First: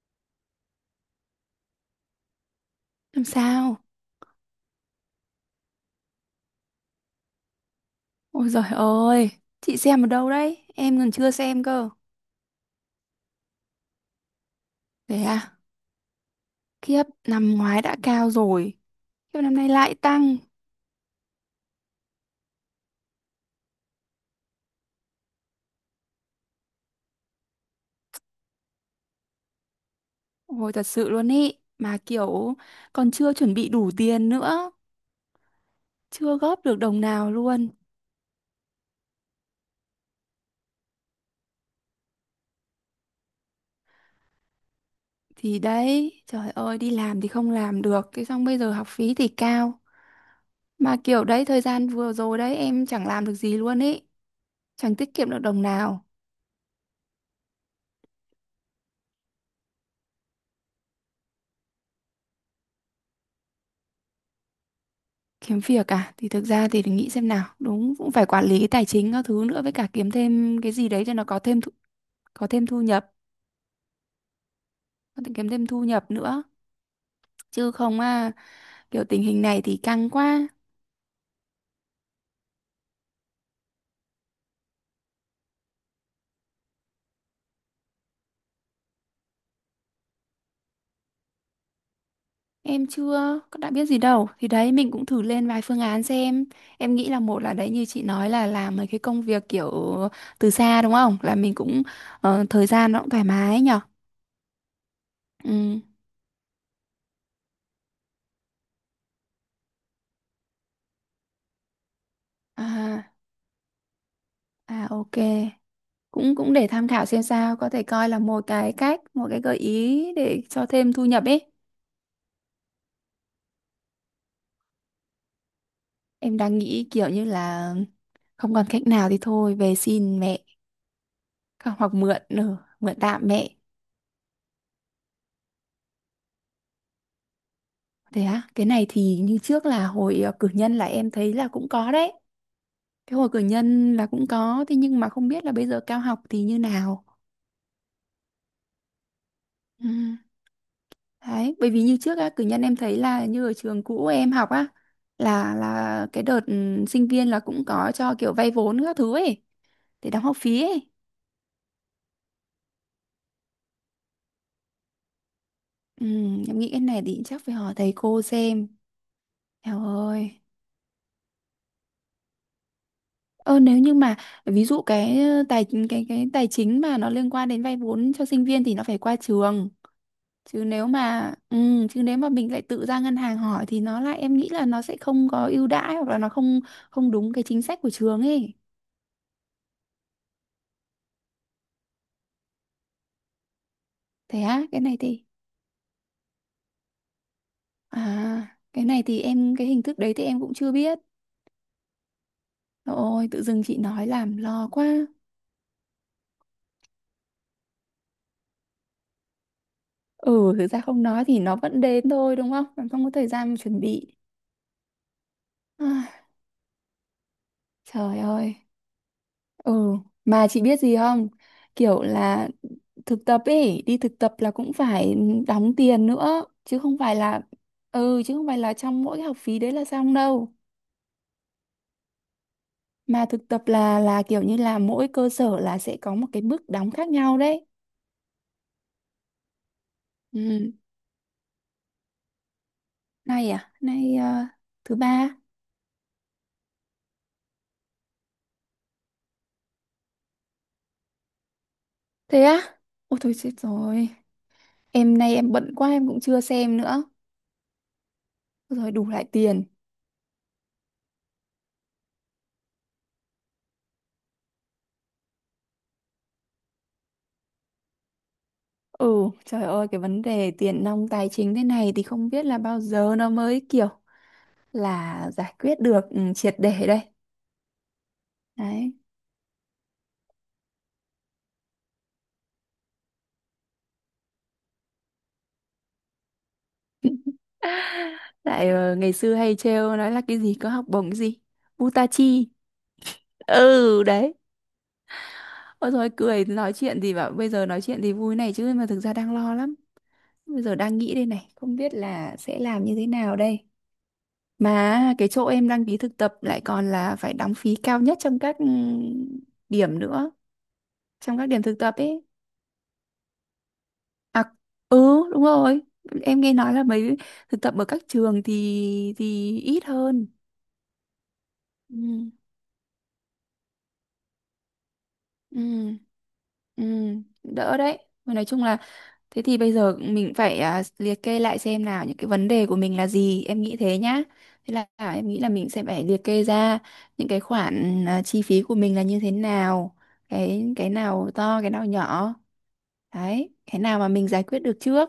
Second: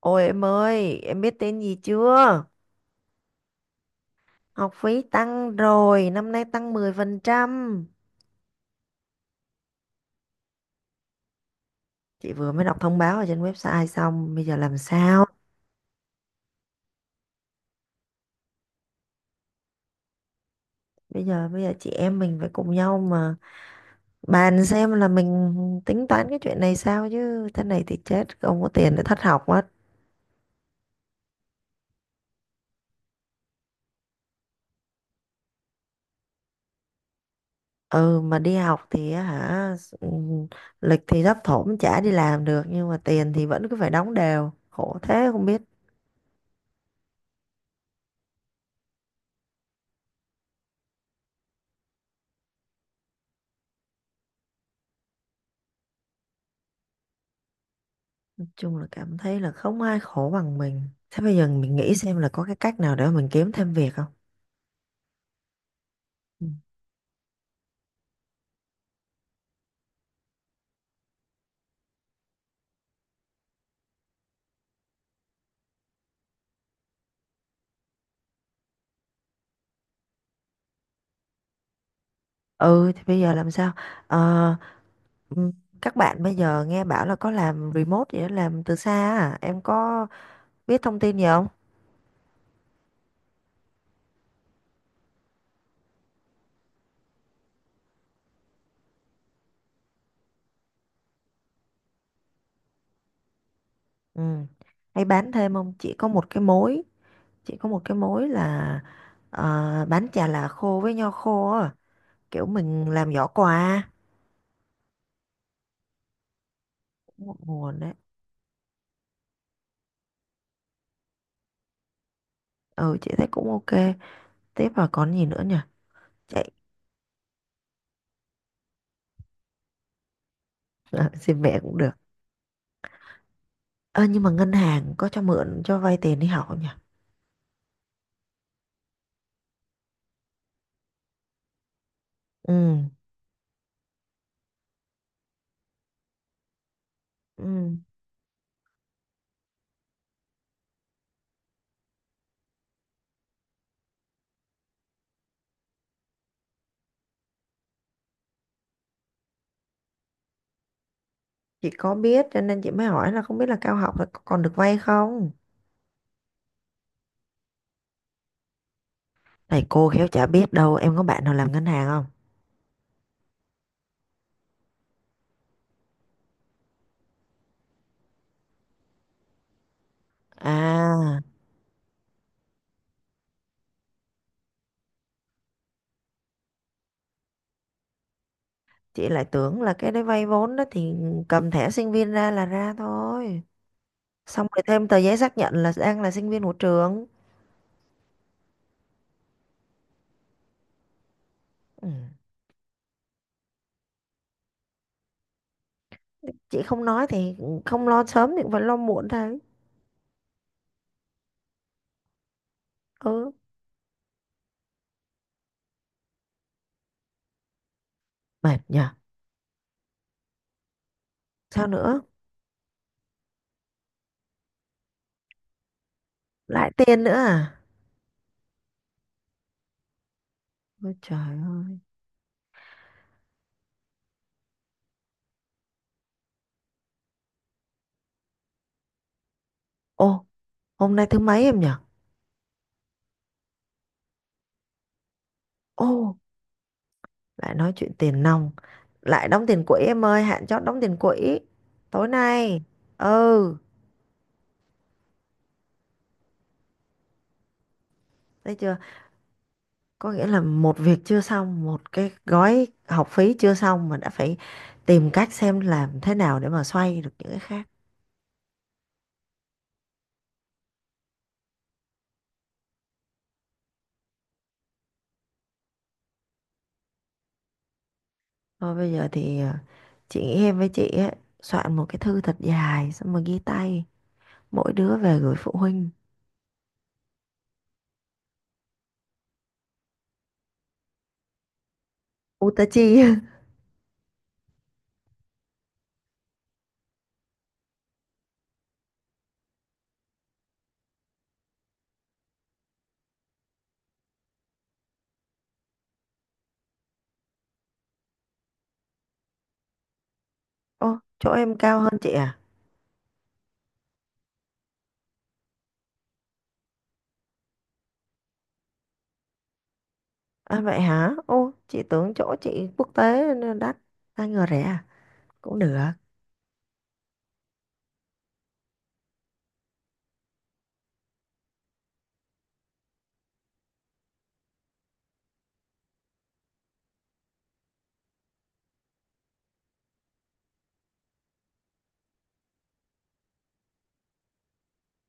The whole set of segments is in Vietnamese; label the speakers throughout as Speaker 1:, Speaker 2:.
Speaker 1: Ôi em ơi, em biết tên gì chưa?
Speaker 2: Làm sao?
Speaker 1: Học phí tăng rồi, năm nay tăng 10%.
Speaker 2: Ôi giời ơi, chị xem ở đâu đấy? Em còn chưa xem cơ.
Speaker 1: Chị vừa mới đọc thông báo ở trên website xong, bây giờ làm
Speaker 2: Thế
Speaker 1: sao?
Speaker 2: à? Khiếp, năm ngoái đã cao rồi. Khiếp năm nay lại tăng.
Speaker 1: Bây giờ chị em mình phải cùng nhau mà bàn xem là mình tính toán cái chuyện này sao chứ thế này thì chết, không có tiền để thất học mất.
Speaker 2: Ôi thật sự luôn ý. Mà kiểu còn chưa chuẩn bị đủ tiền nữa. Chưa góp được đồng nào luôn.
Speaker 1: Ừ mà đi học thì á hả ừ, lịch thì thấp thỏm chả đi làm được nhưng mà tiền thì vẫn cứ phải đóng đều. Khổ thế không
Speaker 2: Thì
Speaker 1: biết
Speaker 2: đấy, trời ơi, đi làm thì không làm được. Thế xong bây giờ học phí thì cao. Mà kiểu đấy, thời gian vừa rồi đấy, em chẳng làm được gì luôn ý. Chẳng tiết kiệm được đồng nào.
Speaker 1: chung là cảm thấy là không ai khổ bằng mình, thế bây giờ mình nghĩ xem là có cái cách nào để mà mình kiếm thêm việc không.
Speaker 2: Kiếm việc à? Thì thực
Speaker 1: Ừ.
Speaker 2: ra thì phải nghĩ xem nào, đúng, cũng phải quản lý cái tài chính các thứ nữa, với cả kiếm thêm cái gì đấy cho nó có thêm thu nhập, có thể kiếm thêm thu nhập nữa chứ không à, kiểu tình hình này thì căng quá.
Speaker 1: Ừ thì bây giờ làm sao? Ờ, ừm, các bạn bây giờ nghe bảo là có làm remote vậy đó, làm từ xa, à em có biết thông tin gì không?
Speaker 2: Em chưa có đã biết gì đâu, thì đấy mình cũng thử lên vài phương án xem. Em nghĩ là, một là đấy, như chị nói là làm mấy cái công việc kiểu từ xa đúng không, là mình cũng thời gian nó cũng thoải mái nhở.
Speaker 1: Ừ, hay bán thêm không,
Speaker 2: Ừ.
Speaker 1: chỉ có một cái mối, chỉ có một cái mối là bán chà là khô với nho khô á, kiểu mình
Speaker 2: À,
Speaker 1: làm giỏ quà.
Speaker 2: à, ok. Cũng cũng để tham khảo xem
Speaker 1: Cũng một
Speaker 2: sao, có
Speaker 1: nguồn
Speaker 2: thể
Speaker 1: đấy,
Speaker 2: coi là một cái cách, một cái gợi ý để cho thêm thu nhập ấy.
Speaker 1: ừ chị thấy cũng ok, tiếp vào còn gì nữa nhỉ?
Speaker 2: Em
Speaker 1: Chạy.
Speaker 2: đang nghĩ kiểu như là không còn cách nào thì thôi về xin mẹ.
Speaker 1: À, xin mẹ cũng
Speaker 2: Hoặc
Speaker 1: được.
Speaker 2: hoặc mượn tạm mẹ.
Speaker 1: Ơ, nhưng mà ngân hàng có cho mượn cho vay tiền đi học không nhỉ?
Speaker 2: Thế á? Cái này thì như trước là hồi cử nhân là em thấy là cũng có đấy.
Speaker 1: Ừ,
Speaker 2: Cái hồi cử nhân là cũng có, thế nhưng mà không biết là bây giờ cao học thì như nào.
Speaker 1: ừ.
Speaker 2: Ừ. Đấy, bởi vì như trước á, cử nhân em thấy là như ở trường cũ em học á, là cái đợt sinh viên là cũng có cho kiểu vay vốn các thứ ấy, để đóng học phí ấy.
Speaker 1: Chị có biết cho nên chị mới hỏi là không biết là cao học là có còn được vay không?
Speaker 2: Ừ, em nghĩ cái này thì chắc phải hỏi thầy cô xem.
Speaker 1: Này
Speaker 2: Trời
Speaker 1: cô khéo chả
Speaker 2: ơi.
Speaker 1: biết đâu, em có bạn nào làm ngân hàng không?
Speaker 2: Ơ, nếu như mà, ví dụ cái ờ, tài cái tài chính mà nó liên quan đến vay vốn cho sinh viên thì nó phải qua trường. chứ nếu
Speaker 1: À,
Speaker 2: mà ừ, chứ nếu mà mình lại tự ra ngân hàng hỏi thì nó lại, em nghĩ là nó sẽ không có ưu đãi hoặc là nó không không đúng cái chính sách của trường ấy.
Speaker 1: chị lại tưởng là cái đấy vay vốn đó thì cầm thẻ sinh viên ra là ra thôi.
Speaker 2: Thế
Speaker 1: Xong
Speaker 2: á?
Speaker 1: rồi
Speaker 2: cái
Speaker 1: thêm
Speaker 2: này
Speaker 1: tờ giấy
Speaker 2: thì
Speaker 1: xác nhận là đang là sinh viên của trường.
Speaker 2: à cái này thì cái hình thức đấy thì em cũng chưa biết.
Speaker 1: Ừ.
Speaker 2: Ôi, tự dưng chị nói làm lo quá.
Speaker 1: Chị không nói thì không lo sớm thì cũng phải lo muộn thôi.
Speaker 2: Ừ, thực ra không nói thì nó vẫn đến thôi đúng không? Bạn không có thời
Speaker 1: Ừ,
Speaker 2: gian mà chuẩn bị. Ai, trời ơi.
Speaker 1: mệt nhỉ.
Speaker 2: Ừ, mà chị biết gì không?
Speaker 1: Sao nữa?
Speaker 2: Kiểu là thực tập ấy, đi thực tập là cũng phải đóng tiền nữa,
Speaker 1: Lại
Speaker 2: chứ không
Speaker 1: tiền nữa
Speaker 2: phải là
Speaker 1: à?
Speaker 2: ừ, chứ không phải là trong mỗi cái học phí đấy là xong đâu.
Speaker 1: Ôi trời ơi.
Speaker 2: Mà thực tập là kiểu như là mỗi cơ sở là sẽ có một cái mức đóng khác nhau đấy.
Speaker 1: Ô,
Speaker 2: Ừ,
Speaker 1: hôm nay thứ mấy em nhỉ?
Speaker 2: nay thứ ba.
Speaker 1: Ô, lại nói chuyện tiền nong. Lại đóng tiền quỹ em ơi, hạn chót đóng tiền quỹ. Tối
Speaker 2: Thế
Speaker 1: nay.
Speaker 2: á? Ôi thôi chết
Speaker 1: Ừ,
Speaker 2: rồi. Em nay em bận quá em cũng chưa xem nữa.
Speaker 1: thấy chưa?
Speaker 2: Rồi đủ lại tiền.
Speaker 1: Có nghĩa là một việc chưa xong, một cái gói học phí chưa xong mà đã phải tìm cách xem làm thế nào để mà xoay được những cái khác.
Speaker 2: Ừ, trời ơi, cái vấn đề tiền nong tài chính thế này thì không biết là bao giờ nó mới kiểu là giải quyết được triệt để đây.
Speaker 1: Thôi bây
Speaker 2: Đấy,
Speaker 1: giờ thì chị nghĩ em với chị ấy, soạn một cái thư thật dài xong rồi ghi tay. Mỗi đứa về gửi phụ huynh.
Speaker 2: lại ngày xưa hay trêu nói là cái gì có học bổng cái gì Butachi.
Speaker 1: U ta chi?
Speaker 2: Ừ, đấy. Ôi, rồi cười nói chuyện thì bảo bây giờ nói chuyện thì vui này, chứ mà thực ra đang lo lắm. Bây giờ đang nghĩ đây này, không biết là sẽ làm như thế nào đây. Mà cái chỗ em đăng ký thực tập lại còn là phải đóng phí cao nhất trong các điểm nữa,
Speaker 1: Ô, chỗ
Speaker 2: trong các
Speaker 1: em
Speaker 2: điểm thực
Speaker 1: cao hơn
Speaker 2: tập
Speaker 1: chị
Speaker 2: ấy.
Speaker 1: à?
Speaker 2: À, ừ, đúng rồi. Em nghe nói là mấy thực tập ở các trường thì ít hơn.
Speaker 1: À vậy hả? Ô, chị tưởng
Speaker 2: Ừ,
Speaker 1: chỗ chị quốc tế nên đắt, ai ngờ rẻ à? Cũng được.
Speaker 2: ừ, ừ, đỡ đấy. Mà nói chung là thế thì bây giờ mình phải liệt kê lại xem nào những cái vấn đề của mình là gì, em nghĩ thế nhá. Thế là em nghĩ là mình sẽ phải liệt kê ra những cái khoản chi phí của mình là như thế nào, cái nào to cái nào nhỏ. Đấy, cái nào mà mình giải quyết được trước,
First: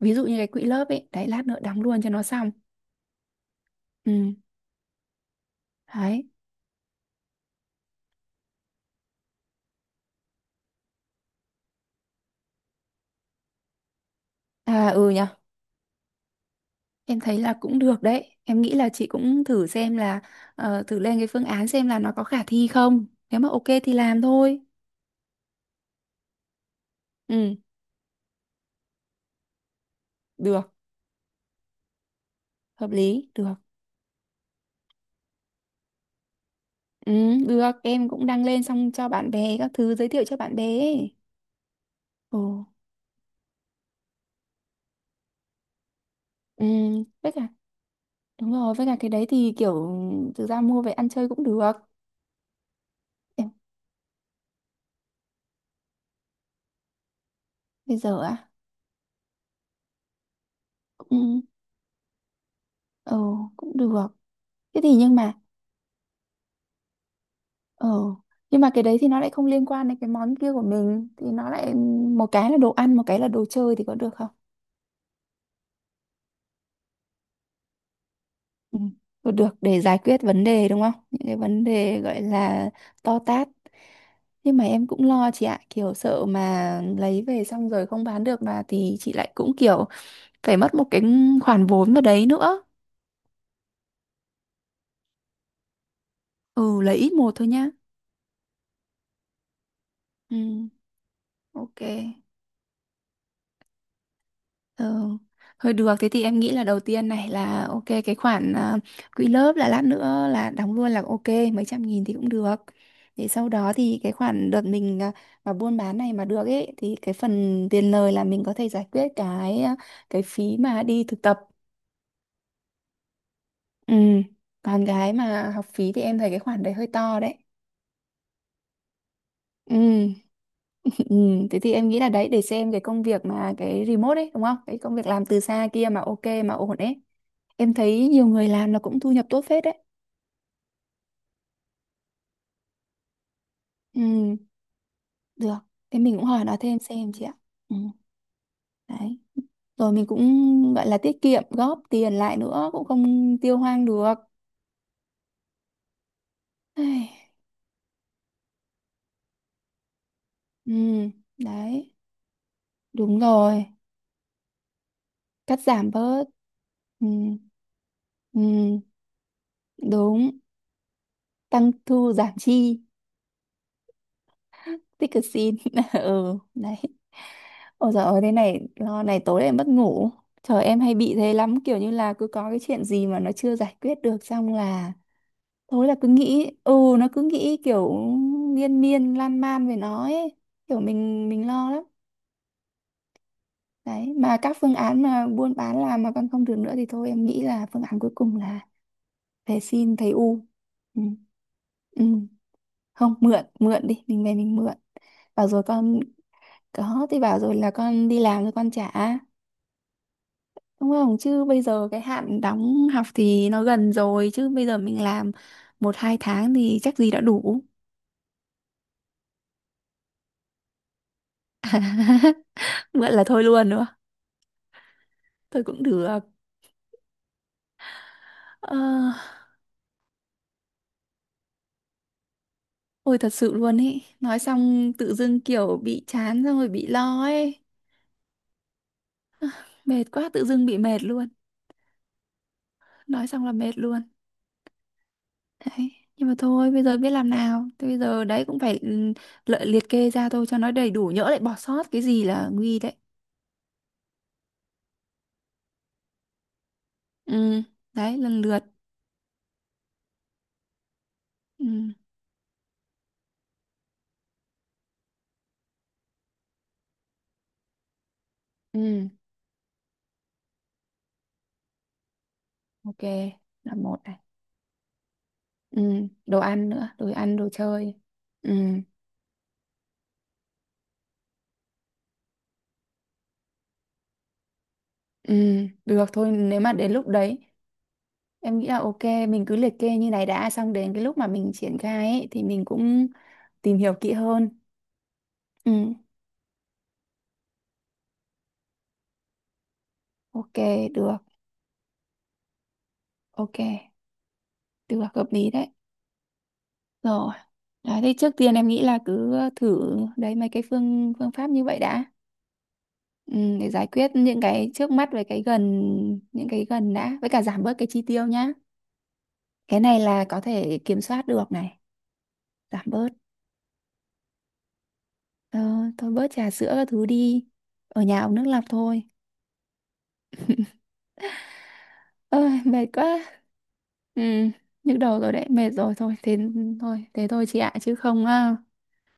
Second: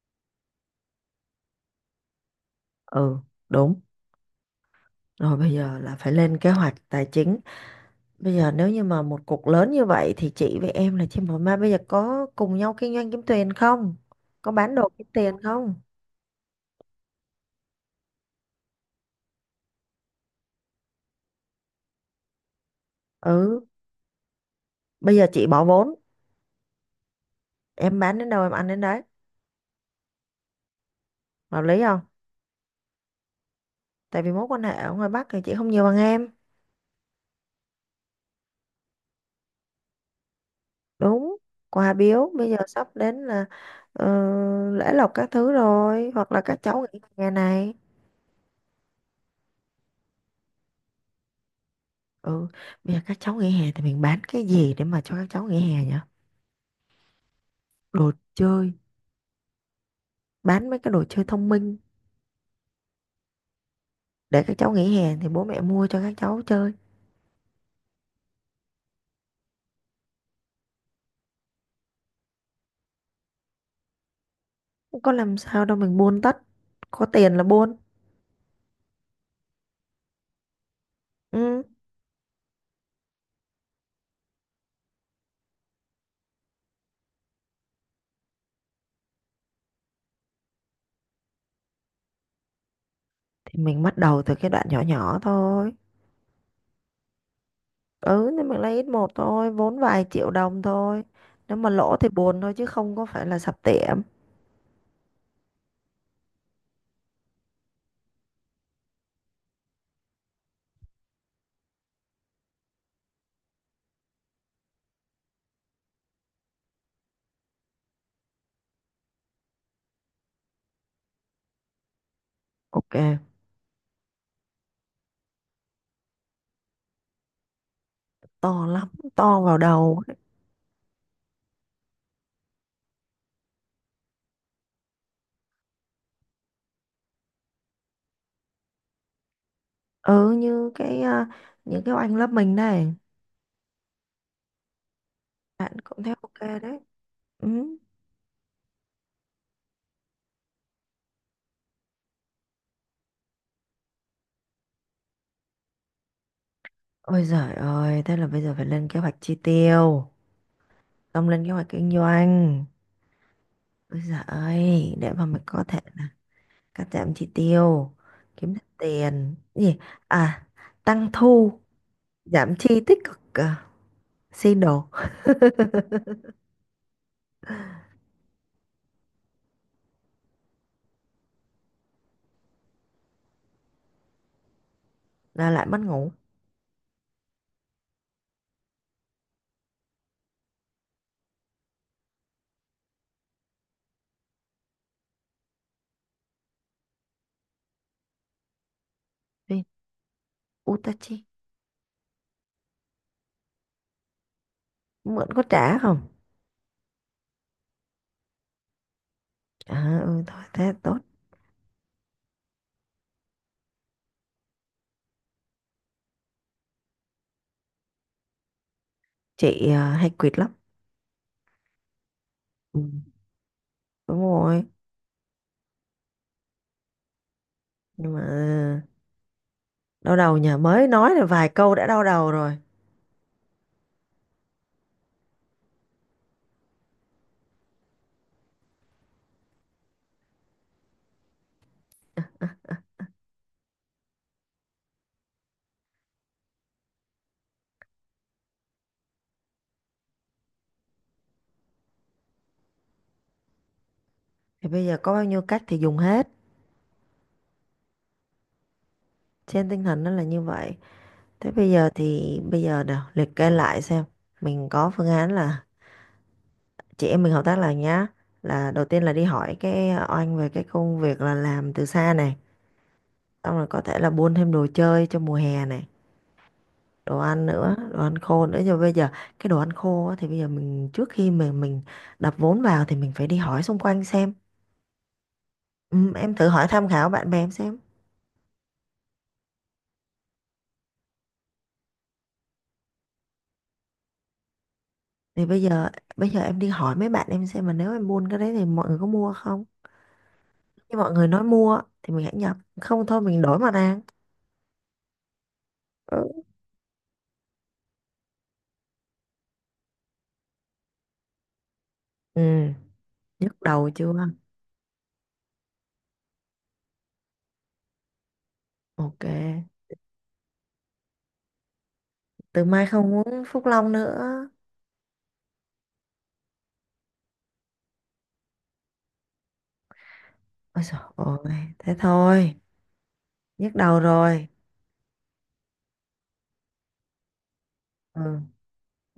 Speaker 2: ví dụ như cái quỹ lớp ấy, đấy lát nữa đóng luôn cho nó xong.
Speaker 1: Ừ, đúng.
Speaker 2: Ừ,
Speaker 1: Rồi bây giờ là phải
Speaker 2: đấy.
Speaker 1: lên kế hoạch tài chính. Bây giờ nếu như mà một cục lớn như vậy thì chị với em là chị mà bây giờ có cùng nhau kinh doanh kiếm tiền không? Có bán
Speaker 2: À,
Speaker 1: đồ kiếm
Speaker 2: ừ nhở.
Speaker 1: tiền không?
Speaker 2: Em thấy là cũng được đấy, em nghĩ là chị cũng thử xem là thử lên cái phương án xem là nó có khả thi không, nếu mà ok
Speaker 1: Ừ,
Speaker 2: thì làm thôi.
Speaker 1: bây giờ chị bỏ vốn,
Speaker 2: Ừ,
Speaker 1: em bán đến đâu em ăn đến đấy.
Speaker 2: được,
Speaker 1: Hợp lý không?
Speaker 2: hợp lý được.
Speaker 1: Tại vì mối quan hệ ở ngoài Bắc thì chị không nhiều bằng em.
Speaker 2: Ừ, được, em cũng đăng lên xong cho bạn bè các thứ, giới thiệu cho bạn bè ấy.
Speaker 1: Đúng, quà biếu
Speaker 2: Ồ.
Speaker 1: bây giờ sắp đến là ờ, lễ lộc các thứ rồi hoặc là các
Speaker 2: Ừ,
Speaker 1: cháu nghỉ hè
Speaker 2: với cả,
Speaker 1: này.
Speaker 2: đúng rồi, với cả cái đấy thì kiểu thực ra mua về ăn chơi cũng được.
Speaker 1: Ừ, bây giờ các cháu
Speaker 2: Em
Speaker 1: nghỉ hè thì mình bán cái gì để mà cho các cháu nghỉ hè nhỉ?
Speaker 2: bây
Speaker 1: Đồ
Speaker 2: giờ á,
Speaker 1: chơi, bán mấy cái đồ chơi
Speaker 2: cũng
Speaker 1: thông minh
Speaker 2: ừ cũng được.
Speaker 1: để các cháu
Speaker 2: thế thì
Speaker 1: nghỉ
Speaker 2: nhưng
Speaker 1: hè thì
Speaker 2: mà
Speaker 1: bố mẹ mua cho các cháu chơi.
Speaker 2: Ờ, nhưng mà cái đấy thì nó lại không liên quan đến cái món kia của mình, thì nó lại một cái là đồ ăn, một cái là đồ chơi, thì có được không?
Speaker 1: Không có làm sao đâu, mình buôn tất, có tiền là buôn.
Speaker 2: Ừ. Được, được, để giải quyết vấn đề đúng không? Những cái
Speaker 1: Ừ
Speaker 2: vấn đề gọi là to tát. Nhưng mà em cũng lo chị ạ, kiểu sợ mà lấy về xong rồi không bán được mà thì chị lại cũng kiểu phải mất một cái khoản vốn vào đấy nữa.
Speaker 1: thì mình bắt đầu từ cái đoạn nhỏ nhỏ thôi,
Speaker 2: Ừ, lấy ít một thôi nhá.
Speaker 1: ừ thì mình lấy ít một thôi, vốn vài triệu đồng
Speaker 2: Ừ,
Speaker 1: thôi, nếu mà
Speaker 2: ok.
Speaker 1: lỗ thì buồn thôi chứ không có phải là sập tiệm.
Speaker 2: Ờ, Thôi được, thế thì em nghĩ là đầu tiên này là ok, cái khoản quỹ lớp là lát nữa là đóng luôn là ok, mấy trăm nghìn thì cũng được. Để sau đó thì cái khoản đợt mình mà buôn bán này mà được ấy, thì cái phần tiền lời là mình có thể giải quyết cái cái phí mà đi thực tập.
Speaker 1: Ok,
Speaker 2: Ừ. Còn cái mà học phí thì em thấy cái khoản đấy hơi to đấy.
Speaker 1: to lắm, to vào
Speaker 2: Ừ,
Speaker 1: đầu ấy.
Speaker 2: ừ, thế thì em nghĩ là đấy, để xem cái công việc mà cái remote ấy đúng không? Cái công việc làm từ xa kia mà ok, mà ổn ấy. Em thấy nhiều người làm là cũng thu nhập tốt phết đấy.
Speaker 1: Ừ như những cái oanh lớp mình này,
Speaker 2: Ừ, được.
Speaker 1: bạn
Speaker 2: Thế
Speaker 1: cũng thấy
Speaker 2: mình cũng
Speaker 1: ok
Speaker 2: hỏi nó
Speaker 1: đấy.
Speaker 2: thêm xem chị ạ. Ừ,
Speaker 1: Ừ.
Speaker 2: đấy. Rồi mình cũng gọi là tiết kiệm, góp tiền lại nữa, cũng không tiêu hoang được. Ai.
Speaker 1: Ôi giời ơi, thế là bây giờ phải lên kế hoạch chi tiêu,
Speaker 2: Ừ,
Speaker 1: xong lên kế hoạch kinh
Speaker 2: đấy.
Speaker 1: doanh.
Speaker 2: Đúng rồi.
Speaker 1: Ôi giời ơi, để mà mình
Speaker 2: Cắt
Speaker 1: có thể
Speaker 2: giảm
Speaker 1: là
Speaker 2: bớt.
Speaker 1: cắt
Speaker 2: Ừ,
Speaker 1: giảm chi tiêu, kiếm được
Speaker 2: ừ,
Speaker 1: tiền gì,
Speaker 2: đúng.
Speaker 1: à tăng thu
Speaker 2: Tăng thu giảm
Speaker 1: giảm
Speaker 2: chi.
Speaker 1: chi tích cực, xin đồ.
Speaker 2: Dickerson ừ đấy. Ôi giời ơi, thế này lo này, tối em mất ngủ. Trời, em hay bị thế lắm, kiểu như là cứ có cái chuyện gì mà nó chưa giải quyết được xong là
Speaker 1: Là lại mất
Speaker 2: tối là cứ
Speaker 1: ngủ.
Speaker 2: nghĩ, nó cứ nghĩ kiểu miên miên lan man về nó ấy, kiểu mình lo lắm. Đấy, mà các phương án mà buôn bán làm mà còn không được nữa thì thôi, em nghĩ là phương án cuối cùng là về
Speaker 1: Đi,
Speaker 2: xin thầy U. Ừ.
Speaker 1: Utachi.
Speaker 2: Ừ. Không, mượn mượn đi, mình về mình mượn
Speaker 1: Mượn có
Speaker 2: và rồi
Speaker 1: trả không?
Speaker 2: con. Có, thì bảo rồi là con đi làm rồi con trả.
Speaker 1: À, ừ, thôi thế
Speaker 2: Đúng
Speaker 1: tốt.
Speaker 2: không? Chứ bây giờ cái hạn đóng học thì nó gần rồi. Chứ bây giờ mình làm một hai tháng thì chắc gì đã đủ.
Speaker 1: Chị à, hay quỵt lắm. Ừ.
Speaker 2: Vậy là thôi luôn nữa.
Speaker 1: Đúng rồi,
Speaker 2: Thôi cũng được.
Speaker 1: nhưng mà
Speaker 2: Ờ,
Speaker 1: đau đầu, nhà mới nói là vài câu đã đau đầu rồi.
Speaker 2: ôi thật sự luôn ý. Nói xong tự dưng kiểu bị chán, xong rồi bị lo ấy. Mệt quá, tự dưng bị mệt luôn. Nói xong là mệt luôn. Đấy. Nhưng mà thôi bây giờ biết làm nào. Thế bây giờ đấy cũng phải liệt kê ra thôi cho nó đầy đủ. Nhỡ lại bỏ sót cái gì là nguy đấy.
Speaker 1: Thì bây giờ có bao nhiêu cách thì dùng hết,
Speaker 2: Ừ, đấy lần lượt.
Speaker 1: trên tinh thần nó là như vậy. Thế
Speaker 2: Ừ,
Speaker 1: bây giờ thì bây giờ nào liệt kê lại xem mình có phương án là chị em mình hợp tác lại nhá. Là đầu tiên
Speaker 2: ừ,
Speaker 1: là đi hỏi cái oanh về cái công việc là làm từ xa này,
Speaker 2: ok,
Speaker 1: xong rồi
Speaker 2: là
Speaker 1: có thể
Speaker 2: một
Speaker 1: là
Speaker 2: này.
Speaker 1: buôn thêm đồ chơi cho mùa hè
Speaker 2: Ừ,
Speaker 1: này,
Speaker 2: đồ ăn nữa, đồ
Speaker 1: đồ
Speaker 2: ăn
Speaker 1: ăn
Speaker 2: đồ
Speaker 1: nữa,
Speaker 2: chơi.
Speaker 1: đồ ăn khô
Speaker 2: Ừ,
Speaker 1: nữa. Nhưng bây giờ cái đồ ăn khô á, thì bây giờ mình trước khi mà mình đập vốn vào thì mình phải đi hỏi xung quanh xem.
Speaker 2: ừ, được
Speaker 1: Ừ,
Speaker 2: thôi,
Speaker 1: em thử
Speaker 2: nếu
Speaker 1: hỏi
Speaker 2: mà
Speaker 1: tham
Speaker 2: đến lúc
Speaker 1: khảo bạn bè
Speaker 2: đấy
Speaker 1: em xem.
Speaker 2: em nghĩ là ok, mình cứ liệt kê như này đã, xong đến cái lúc mà mình triển khai ấy, thì mình cũng tìm hiểu kỹ hơn.
Speaker 1: Thì bây giờ,
Speaker 2: Ừ,
Speaker 1: em đi hỏi mấy bạn em xem mà nếu em buôn cái đấy thì mọi người có mua không?
Speaker 2: ok,
Speaker 1: Khi mọi
Speaker 2: được,
Speaker 1: người nói mua thì mình hãy nhập, không thôi mình đổi
Speaker 2: ok,
Speaker 1: mà ra.
Speaker 2: được, hợp lý đấy.
Speaker 1: Ừ.
Speaker 2: Rồi, đấy thì trước tiên em nghĩ là cứ thử đấy mấy cái phương phương pháp như vậy đã.
Speaker 1: Ừ,
Speaker 2: Ừ,
Speaker 1: nhức
Speaker 2: để giải
Speaker 1: đầu
Speaker 2: quyết
Speaker 1: chưa?
Speaker 2: những cái trước mắt với cái gần, những cái gần đã, với cả giảm bớt cái chi tiêu nhá.
Speaker 1: Ok,
Speaker 2: Cái này là có thể kiểm soát được này.
Speaker 1: từ
Speaker 2: Giảm
Speaker 1: mai
Speaker 2: bớt.
Speaker 1: không uống Phúc Long nữa.
Speaker 2: ờ, Thôi bớt trà sữa các thứ đi, ở nhà uống nước lọc thôi.
Speaker 1: Ôi trời ơi, thế thôi,
Speaker 2: Ơi mệt quá.
Speaker 1: nhức đầu
Speaker 2: Ừ,
Speaker 1: rồi.
Speaker 2: nhức đầu rồi đấy, mệt rồi thôi, thế thôi, thế thôi chị ạ, chứ
Speaker 1: Ừ,
Speaker 2: không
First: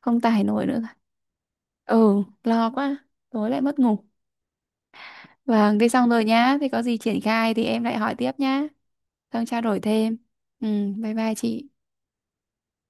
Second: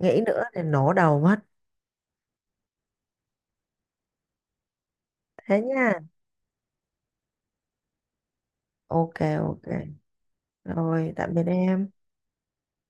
Speaker 2: không
Speaker 1: nữa
Speaker 2: tải
Speaker 1: thì
Speaker 2: nổi nữa rồi.
Speaker 1: nổ đầu mất.
Speaker 2: Ừ, lo quá tối lại mất ngủ.
Speaker 1: Thế
Speaker 2: Vâng, thế
Speaker 1: nha.
Speaker 2: xong rồi nhá, thì có gì triển khai thì em lại hỏi tiếp nhá,
Speaker 1: Ok,
Speaker 2: xong trao
Speaker 1: ok.
Speaker 2: đổi thêm. Ừ,
Speaker 1: Rồi,
Speaker 2: bye
Speaker 1: tạm
Speaker 2: bye
Speaker 1: biệt
Speaker 2: chị.
Speaker 1: em.